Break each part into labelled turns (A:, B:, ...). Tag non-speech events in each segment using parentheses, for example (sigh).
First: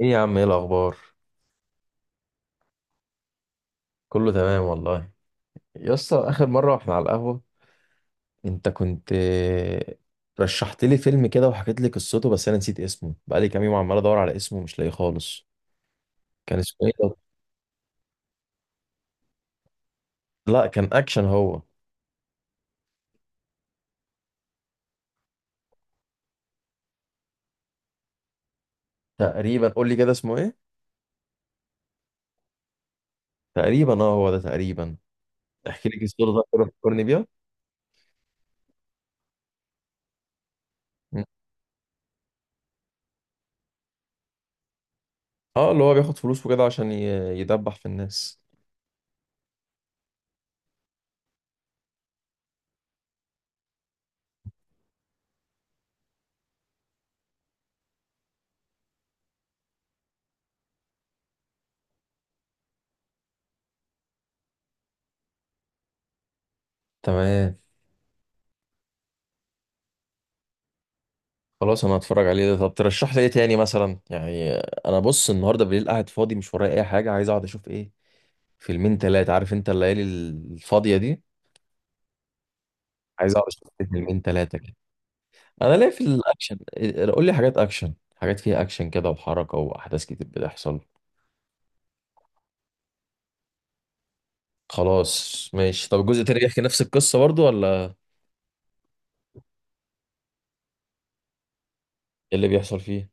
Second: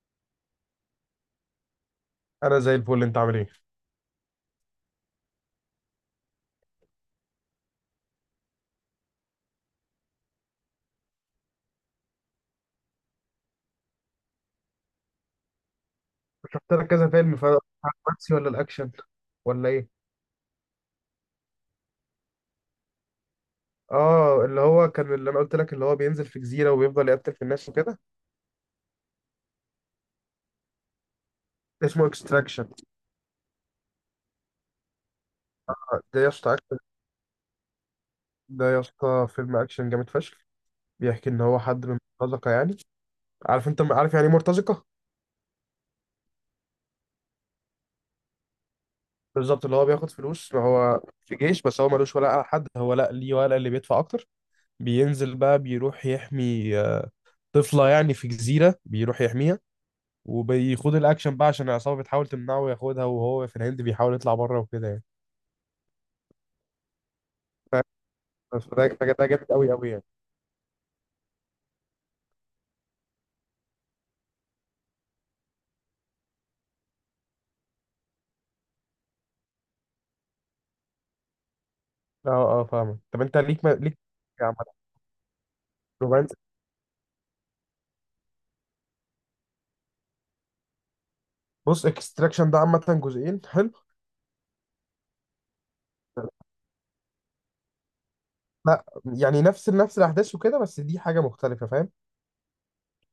A: ايه يا عم، ايه الاخبار؟
B: انا زي الفل، انت عامل ايه؟
A: كله تمام والله. يا اسطى، اخر مره واحنا على القهوه انت كنت رشحت لي فيلم كده وحكيت لي قصته، بس انا نسيت اسمه. بقالي كام يوم عمال ادور على اسمه مش لاقيه خالص. كان
B: شفت
A: اسمه
B: لك
A: ايه
B: كذا
A: ده؟
B: فيلم، فالرومانسي ولا الاكشن ولا ايه؟
A: لا كان اكشن هو.
B: اه، اللي هو كان اللي انا قلت لك، اللي هو بينزل في جزيره وبيفضل يقتل في الناس وكده.
A: تقريبا قول لي كده اسمه ايه.
B: اسمه اكستراكشن.
A: تقريبا اه، هو ده تقريبا. احكي لي
B: ده
A: قصته
B: يا
A: ده،
B: اسطى
A: كده
B: اكشن.
A: فكرني بيها.
B: ده يا اسطى فيلم اكشن جامد فشخ.
A: مم.
B: بيحكي ان هو حد من مرتزقه يعني. انت عارف يعني ايه مرتزقه.
A: اه اللي هو بياخد فلوس وكده عشان يدبح في الناس.
B: بالظبط، اللي هو بياخد فلوس، ما هو في جيش بس هو ملوش ولا على حد، هو لا ليه ولا اللي بيدفع اكتر. بينزل بقى بيروح يحمي طفله يعني في جزيره، بيروح يحميها، وبيخوض الاكشن بقى عشان العصابه بتحاول تمنعه وياخدها، وهو في الهند بيحاول يطلع بره وكده يعني.
A: تمام.
B: ف- ده جامد قوي قوي يعني.
A: خلاص انا هتفرج عليه ده. طب ترشح لي ايه تاني مثلا يعني. انا بص، النهارده بالليل قاعد فاضي، مش ورايا اي حاجه، عايز اقعد اشوف ايه. فيلمين تلاتة، عارف انت الليالي الفاضيه دي.
B: اه اه، فاهمك. طب
A: عايز
B: انت
A: اقعد
B: ليك
A: اشوف
B: ما...
A: لي
B: ليك.
A: فيلمين تلاتة كده.
B: عامة.
A: انا ليا في
B: رومانسي.
A: الاكشن قول لي حاجات اكشن، حاجات فيها اكشن كده وحركه واحداث كتير بتحصل.
B: بص، اكستراكشن ده عامة جزئين حلو.
A: خلاص ماشي. طب الجزء التاني بيحكي نفس القصه برضو ولا؟
B: لا، يعني نفس نفس الاحداث وكده، بس دي حاجة مختلفة فاهم.
A: إيه اللي بيحصل فيه؟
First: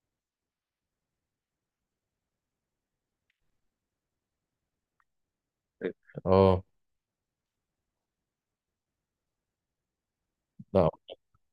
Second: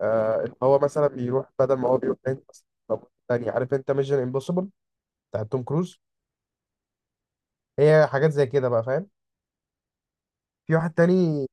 B: آه، اللي هو مثلا بيروح، بدل ما هو بيروح هند مثلا، طب تاني عارف انت ميشن امبوسيبل بتاع توم كروز،
A: اه.
B: هي حاجات زي كده بقى فاهم. في
A: لا
B: واحد تاني.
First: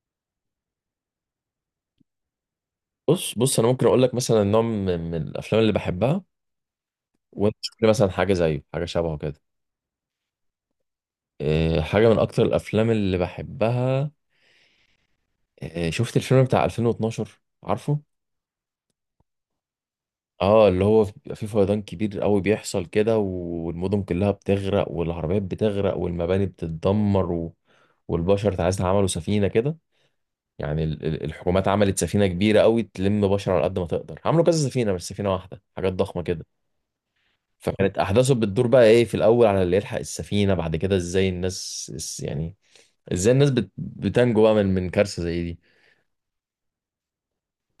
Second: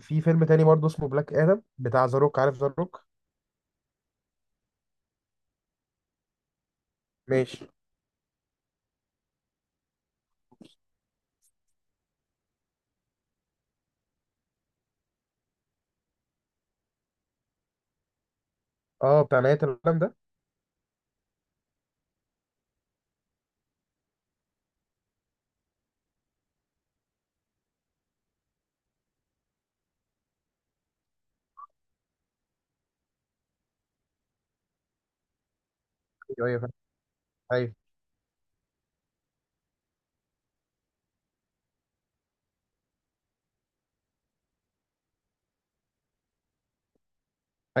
B: في فيلم تاني برضه اسمه بلاك ادم بتاع ذا روك، عارف ذا روك؟
A: بص بص، انا ممكن اقول لك مثلا نوع من الافلام اللي بحبها، وانت
B: ماشي.
A: شوف لي مثلا حاجه زيه، حاجه شبهه كده. حاجة من أكتر الأفلام اللي بحبها. شفت الفيلم بتاع 2012؟ عارفه؟
B: اه، بتاع نهاية العالم ده.
A: اه اللي هو بيبقى فيه فيضان كبير قوي بيحصل كده، والمدن كلها بتغرق والعربيات بتغرق والمباني بتتدمر والبشر تعالى عملوا سفينة كده. يعني الحكومات عملت سفينة كبيرة قوي تلم بشر على قد ما تقدر. عملوا كذا سفينة، مش سفينة واحدة، حاجات ضخمة كده.
B: ايوه ايوه، فاهم. ايوه.
A: فكانت أحداثه بتدور بقى إيه في الأول على اللي يلحق السفينة. بعد كده إزاي الناس يعني إزاي الناس بتنجو بقى من كارثة زي دي.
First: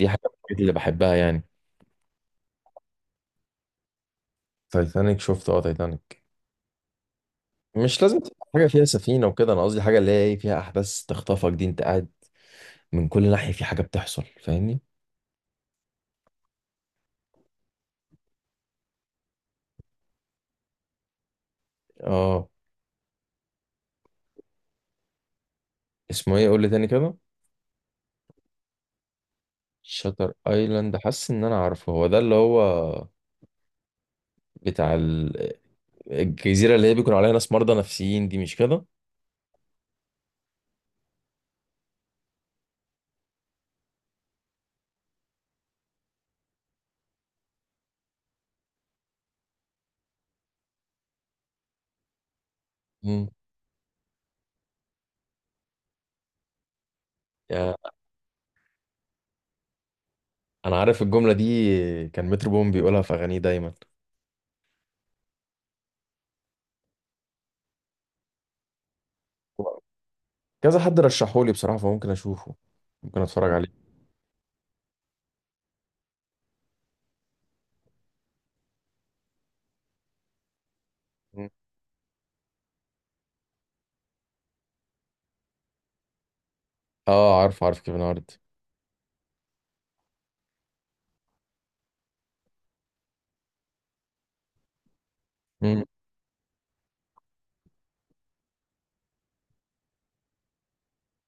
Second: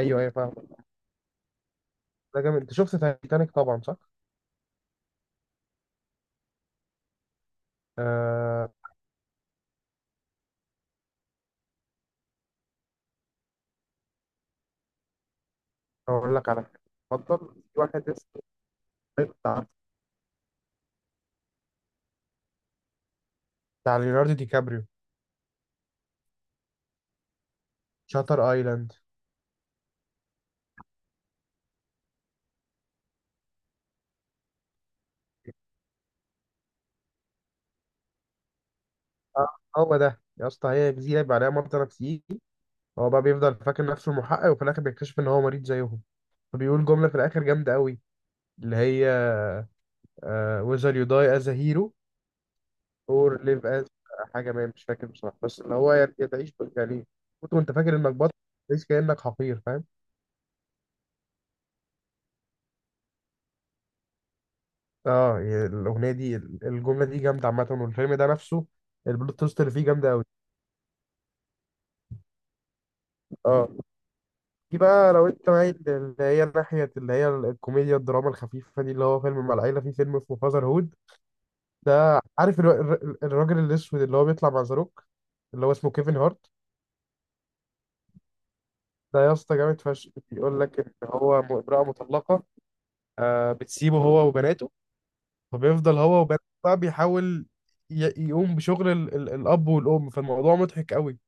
A: دي حاجة من
B: ايوه، فاهم.
A: الحاجات اللي بحبها يعني.
B: ده جامد. انت شفت تايتانيك طبعا، صح؟
A: تايتانيك شفت، اه تايتانيك. مش لازم تبقى حاجة
B: آه.
A: فيها سفينة وكده، أنا قصدي حاجة اللي هي إيه فيها أحداث تخطفك. دي أنت قاعد من كل ناحية في حاجة بتحصل، فاهمني.
B: اقول لك على حاجة. اتفضل. في واحد اسمه، بتاع
A: اه.
B: بتاع ليوناردو دي كابريو.
A: اسمه إيه؟ قول لي تاني كده.
B: شاتر ايلاند.
A: شاتر ايلاند. حاسس ان انا عارفه، هو ده اللي هو بتاع الجزيره اللي هي بيكون عليها ناس مرضى نفسيين دي، مش كده؟
B: اه، هو ده يا اسطى، هي جزيرة يبقى عليها ممطر نفسيكي. هو بقى بيفضل فاكر نفسه المحقق، وفي الاخر بيكتشف ان هو مريض زيهم. فبيقول جملة في الاخر جامدة قوي، اللي هي، whether you die as a hero
A: مم.
B: or live as، حاجة ما مش فاكر بصراحة، بس اللي هو يعني تعيش يعني، كنت وانت
A: يا-
B: فاكر انك بطل، تعيش كأنك حقير فاهم.
A: انا عارف الجمله دي. كان مترو بوم بيقولها في اغانيه دايما.
B: اه، الاغنيه دي، الجمله دي جامده عامه، والفيلم ده نفسه البلوت تويست اللي فيه جامده قوي.
A: كذا حد رشحولي بصراحه، فممكن اشوفه، ممكن اتفرج
B: اه.
A: عليه.
B: دي بقى لو انت معايا اللي هي ناحيه، اللي هي الكوميديا الدراما الخفيفه دي، اللي هو فيلم مع العيله، في فيلم اسمه فازر هود.
A: مم.
B: ده عارف الراجل الاسود اللي هو بيطلع مع زاروك، اللي هو اسمه كيفن هارت.
A: اه عارف عارف كيفن هارت.
B: ده يا اسطى جامد فشخ. بيقول لك ان هو امراه مطلقه، بتسيبه هو وبناته،
A: مم.
B: فبيفضل هو وبناته بقى بيحاول يقوم بشغل الاب والام، فالموضوع مضحك قوي.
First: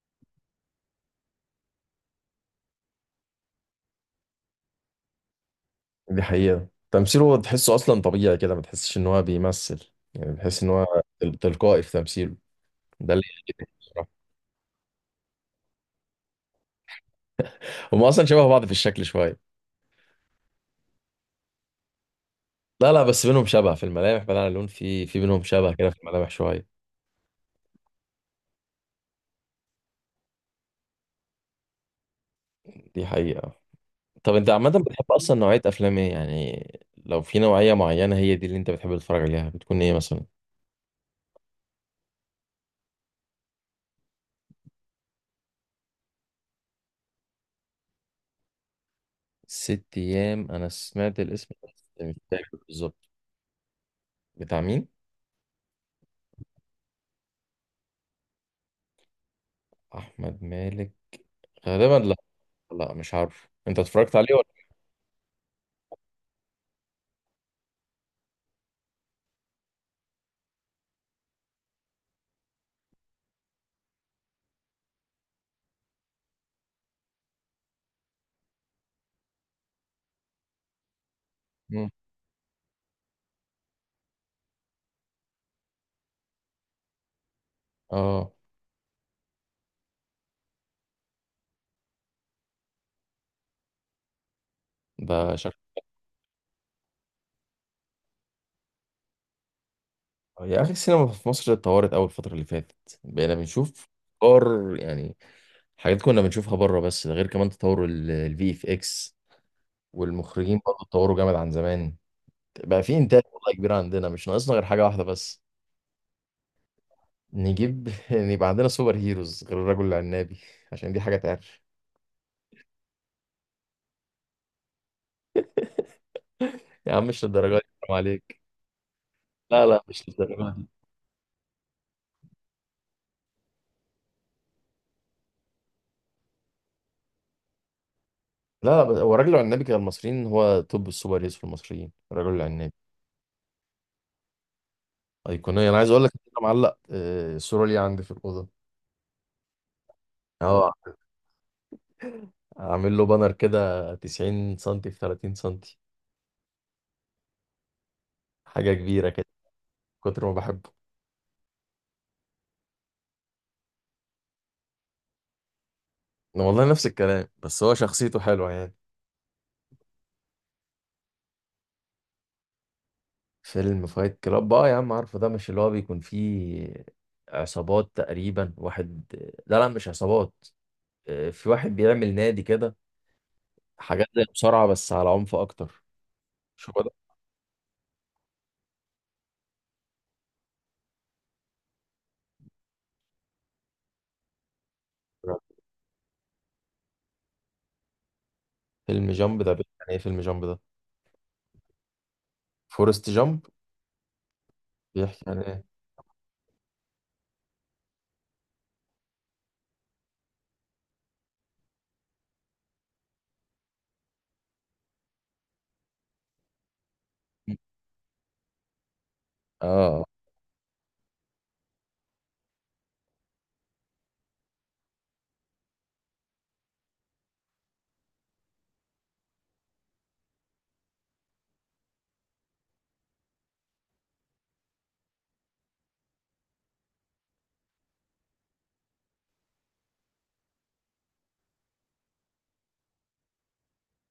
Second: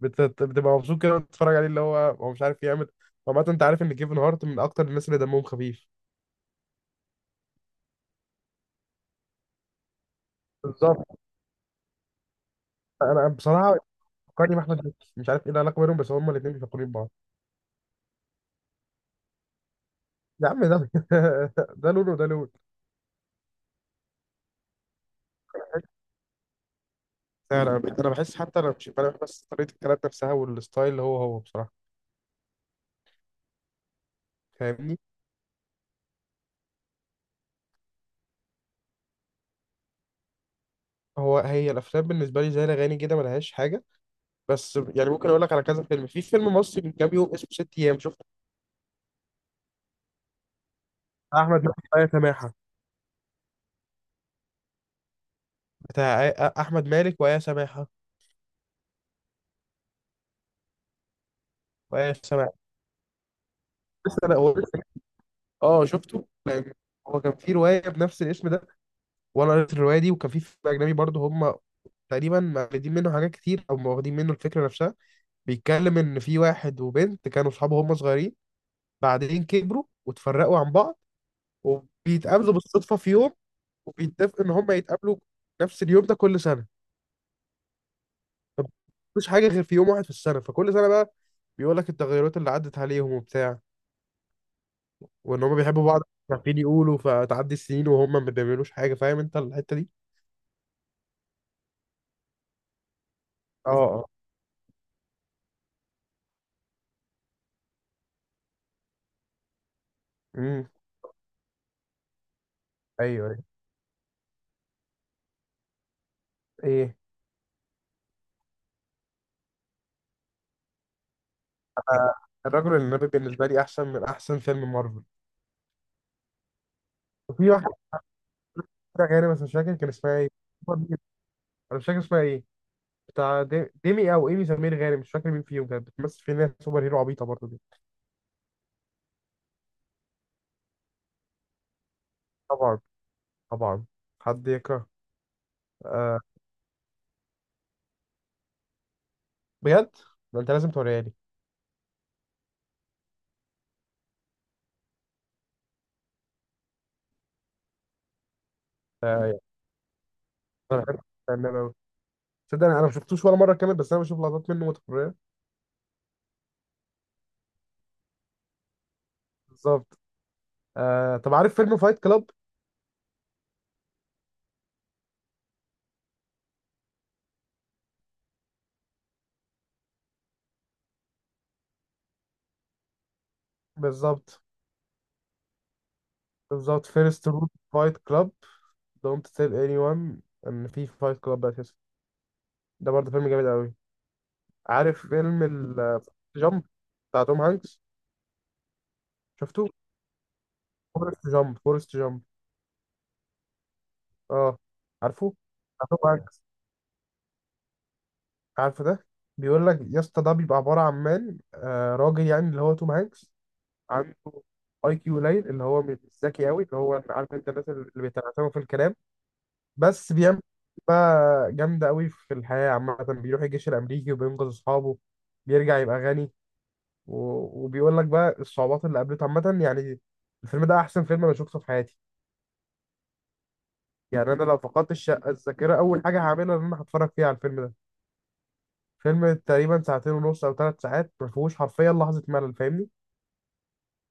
B: بتبقى مبسوط كده وانت بتتفرج عليه، اللي هو مش عارف يعمل. عامة انت عارف ان كيفن هارت من اكتر الناس اللي دمهم خفيف.
A: دي حقيقة، تمثيله تحسه أصلا طبيعي كده، ما تحسش إن هو بيمثل، يعني بتحس إن هو
B: بالظبط.
A: تلقائي في تمثيله. ده اللي
B: انا
A: يعجبني
B: بصراحة
A: بصراحة.
B: فكرني باحمد مكي، مش عارف ايه العلاقة بينهم بس هما الاثنين بيفكرين ببعض.
A: هما أصلا شبه بعض في الشكل شوية.
B: يا عم ده (laughs) ده لون وده لون.
A: لا لا بس بينهم شبه في الملامح، بعيد عن اللون، في بينهم شبه كده في الملامح شوية.
B: فعلا، انا بحس، حتى انا مش انا، بس طريقة الكلام نفسها والستايل اللي هو بصراحة
A: دي حقيقة. طب أنت عامة
B: فاهمني.
A: بتحب أصلا نوعية أفلام إيه يعني؟ لو في نوعية معينة هي دي اللي أنت بتحب تتفرج عليها، بتكون إيه مثلا؟
B: هي الافلام بالنسبة لي زي الاغاني كده، ملهاش حاجة. بس يعني ممكن اقول لك على كذا فيلم. في فيلم مصري من كام يوم اسمه ست ايام، شفته؟
A: ست أيام أنا سمعت
B: بتاع
A: الاسم،
B: احمد مالك
A: بس
B: وآية
A: مش
B: سماحة.
A: فاكر بالظبط. بتاع مين؟
B: بتاع احمد مالك وآية سماحة،
A: أحمد مالك، غالبا
B: وآية
A: لا.
B: سماحة.
A: لا مش عارف، أنت اتفرجت
B: لسه انا،
A: عليه؟
B: هو لسه. اه، شفته، هو كان في روايه بنفس الاسم ده، وانا قريت الروايه دي، وكان في فيلم اجنبي برضه هم تقريبا مقلدين منه حاجات كتير، او واخدين منه الفكره نفسها. بيتكلم ان في واحد وبنت كانوا اصحاب هم صغيرين، بعدين كبروا وتفرقوا عن بعض،
A: مم.
B: وبيتقابلوا بالصدفه في يوم، وبيتفقوا ان هم يتقابلوا نفس اليوم ده كل سنه.
A: اه.
B: مفيش حاجه غير في يوم واحد في السنه، فكل سنه بقى بيقول لك التغيرات اللي عدت عليهم وبتاع،
A: ده
B: وان هما
A: شكله.
B: بيحبوا بعض مش عارفين يقولوا، فتعدي السنين وهما ما بيعملوش حاجه، فاهم انت الحته دي.
A: يا اخي السينما في مصر اتطورت قوي الفتره اللي فاتت، بقينا
B: اه
A: بنشوف
B: اه.
A: افكار يعني، حاجات كنا بنشوفها بره. بس ده غير كمان تطور الفي اف اكس، والمخرجين
B: امم.
A: برضه اتطوروا جامد عن زمان. بقى في انتاج
B: ايوه ايوه.
A: والله كبير عندنا، مش ناقصنا غير حاجه واحده بس.
B: ايه.
A: نجيب (laughs) يبقى عندنا سوبر هيروز غير الرجل العنابي (laughs) عشان دي حاجه تعرف.
B: أنا، الرجل النبي بالنسبه لي احسن من احسن فيلم مارفل.
A: يا عم مش
B: وفي
A: للدرجه دي،
B: واحد
A: حرام عليك.
B: كده غيري بس مش
A: لا
B: فاكر
A: لا
B: كان
A: مش
B: اسمها ايه.
A: للدرجه دي.
B: انا مش فاكر اسمها ايه. بتاع ديمي او ايمي سمير غانم، مش فاكر مين فيهم كانت بتمثل في ناس سوبر هيرو عبيطه برضه دي.
A: لا لا بس هو الرجل العنابي كان المصريين، هو توب السوبر هيروز في المصريين الرجل العنابي.
B: طبعا. طبعا. حد يكره.
A: ايقونيه. انا عايز اقول لك
B: آه.
A: إن انا معلق الصوره لي عندي في الاوضه.
B: بجد. ده انت لازم
A: اه
B: توريها لي.
A: عامل له بانر كده، 90 سنتي في 30 سنتي، حاجه كبيره كده،
B: آه،
A: كتر ما بحبه.
B: انا بحب النبي أوي. تصدق انا ما شفتوش ولا مره كامل، بس انا بشوف لقطات منه متكرره.
A: أنا والله نفس الكلام، بس هو شخصيته حلوه يعني.
B: بالظبط. آه، طب عارف فيلم فايت كلاب؟
A: فيلم فايت كلاب بقى يا عم، عارفه ده مش اللي هو بيكون فيه عصابات تقريبا، واحد لا لا مش عصابات، في واحد بيعمل نادي كده، حاجات زي
B: بالظبط.
A: مصارعه بس على عنف اكتر. شو
B: بالظبط.
A: ده.
B: فيرست رول فايت كلاب، دونت تيل اني وان، ان في فايت كلاب اساسا. ده برضه فيلم جامد قوي. عارف فيلم ال جامب بتاع توم هانكس؟
A: فيلم جامب ده
B: شفته؟
A: بيحكي عن ايه؟ فيلم جامب ده.
B: فورست جامب، فورست جامب.
A: فورست جامب.
B: اه.
A: بيحكي
B: عارفه؟
A: عن ايه؟
B: بتاع توم هانكس. عارفه ده. بيقول لك يا اسطى، ده بيبقى عباره عن مان، راجل يعني، اللي هو توم هانكس عنده IQ قليل، اللي هو مش ذكي قوي، اللي هو عارف انت الناس اللي بيتعتموا في الكلام.
A: اه
B: بس بيعمل بقى جامدة قوي في الحياة، عامة بيروح الجيش الأمريكي وبينقذ أصحابه، بيرجع يبقى غني. و... وبيقول لك بقى الصعوبات اللي قابلته عامة يعني. الفيلم ده أحسن فيلم أنا شفته في حياتي. يعني أنا لو فقدت الشقة الذاكرة، أول حاجة هعملها إن أنا هتفرج فيها على الفيلم ده. فيلم تقريبا ساعتين ونص أو 3 ساعات، ما فيهوش حرفيا لحظة ملل، فاهمني؟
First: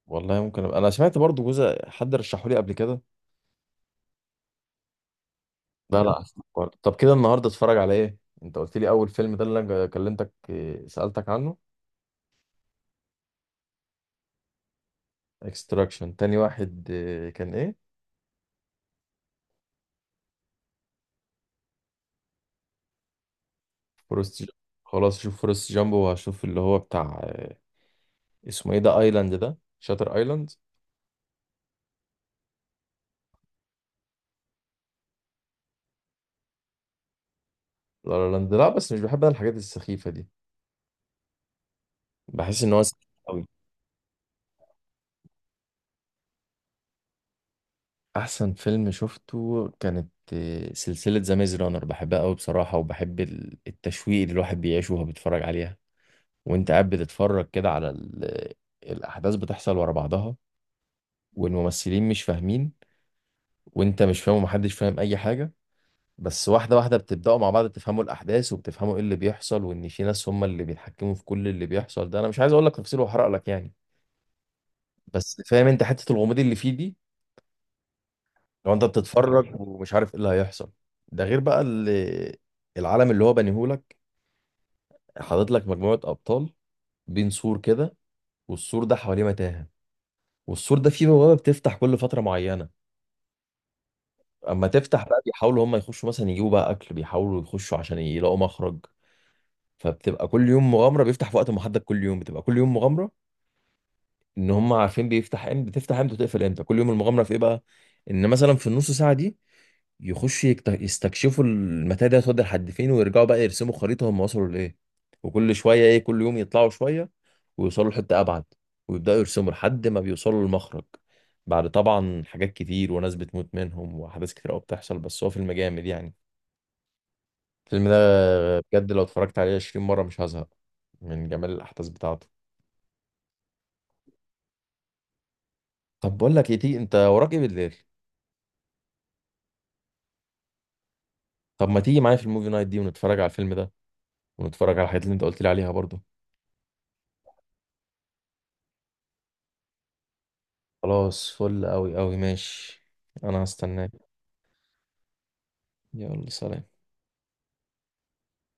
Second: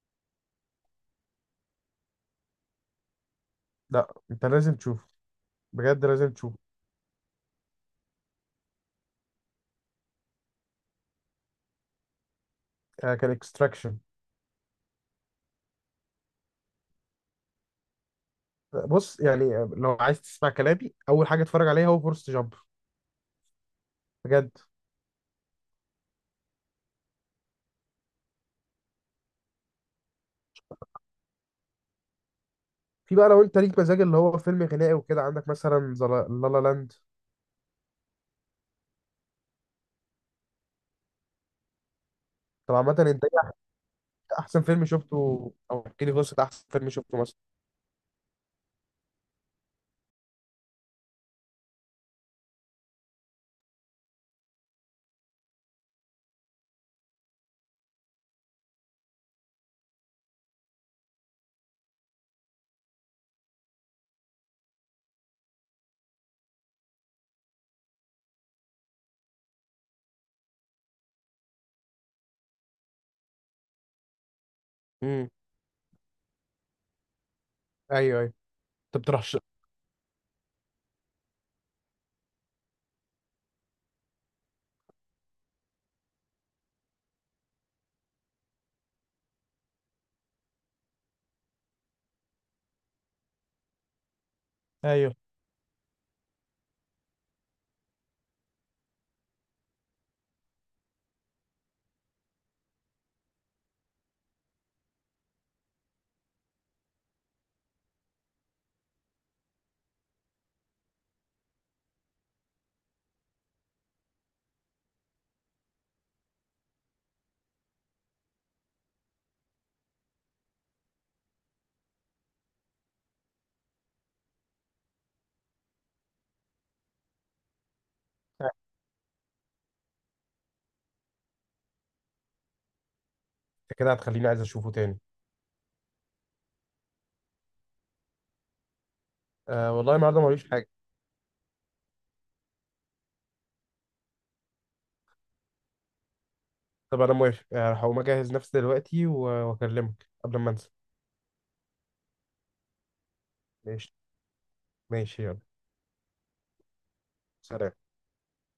A: والله ممكن أبقى. انا سمعت برضو جزء، حد رشحه لي قبل كده.
B: لا، أنت لازم تشوفه،
A: لا.
B: بجد
A: مم. لا
B: لازم
A: هسمع
B: تشوفه.
A: برضه. طب كده النهارده اتفرج على ايه؟ انت قلت لي اول فيلم ده اللي انا كلمتك سألتك عنه.
B: آه، كان اكستراكشن.
A: اكستراكشن. تاني واحد كان ايه؟
B: بص، يعني آه، لو عايز تسمع كلامي، أول حاجة اتفرج عليها هو فورست جامب.
A: فورست جامب.
B: بجد.
A: خلاص شوف فورست جامب. وهشوف اللي هو بتاع اسمه ايه ده، ايلاند ده شاتر ايلاند.
B: في بقى لو انت ليك مزاج اللي هو فيلم غنائي وكده، عندك مثلا لا لا لاند.
A: لا لا لاند، لا بس مش بحب انا الحاجات السخيفة دي. بحس ان
B: طب
A: هو
B: عامة انت،
A: سخيف
B: ايه
A: قوي.
B: احسن فيلم شفته؟ او احكي لي قصة احسن فيلم شفته مثلا.
A: احسن فيلم شفته كانت سلسلة ذا ميز رانر، بحبها قوي بصراحة. وبحب التشويق اللي الواحد بيعيشه وهو بيتفرج عليها. وانت قاعد بتتفرج كده على الاحداث بتحصل ورا بعضها، والممثلين مش فاهمين وانت مش فاهم ومحدش فاهم اي حاجه. بس واحده واحده بتبداوا مع بعض تفهموا الاحداث، وبتفهموا ايه اللي بيحصل، وان في ناس هم اللي بيتحكموا في كل اللي بيحصل ده. انا مش عايز اقول لك تفاصيل واحرق لك يعني.
B: امم.
A: بس فاهم انت حته الغموض اللي فيه دي،
B: ايوه ايوه.
A: لو انت
B: انت بترشح.
A: بتتفرج ومش عارف ايه اللي هيحصل. ده غير بقى اللي العالم اللي هو بنيهولك، حاطط لك مجموعه ابطال بين سور كده، والسور ده حواليه متاهه، والسور ده فيه بوابه بتفتح كل فتره معينه. اما تفتح
B: ايوه.
A: بقى بيحاولوا هم يخشوا مثلا يجيبوا بقى اكل، بيحاولوا يخشوا عشان يلاقوا مخرج. فبتبقى كل يوم مغامره، بيفتح في وقت محدد كل يوم، بتبقى كل يوم مغامره. ان هم عارفين بيفتح امتى، بتفتح امتى وتقفل امتى، كل يوم المغامره في ايه بقى. ان مثلا في النص ساعه دي يخش يستكشفوا المتاهه دي هتودي لحد فين، ويرجعوا بقى يرسموا خريطه هم وصلوا لايه. وكل شويه ايه، كل يوم يطلعوا شويه ويوصلوا لحته ابعد، ويبداوا يرسموا لحد ما بيوصلوا للمخرج. بعد طبعا حاجات كتير وناس بتموت منهم واحداث كتير قوي بتحصل. بس هو فيلم جامد يعني، الفيلم ده.
B: آه،
A: بجد لو اتفرجت عليه 20 مرة مش هزهق من جمال الأحداث بتاعته.
B: انت كده هتخليني عايز اشوفه تاني.
A: طب بقول لك ايه، تيجي انت وراك ايه بالليل؟
B: آه والله، النهارده ماليش حاجة.
A: طب ما تيجي معايا في الموفي نايت دي ونتفرج على الفيلم ده، ونتفرج على الحاجات اللي انت قلت لي عليها برضو.
B: طب انا موافق، آه، هقوم اجهز نفسي دلوقتي واكلمك قبل ما انسى.
A: خلاص فل قوي قوي ماشي. انا
B: ماشي.
A: هستناك.
B: ماشي يلا.
A: يلا سلام.
B: سلام.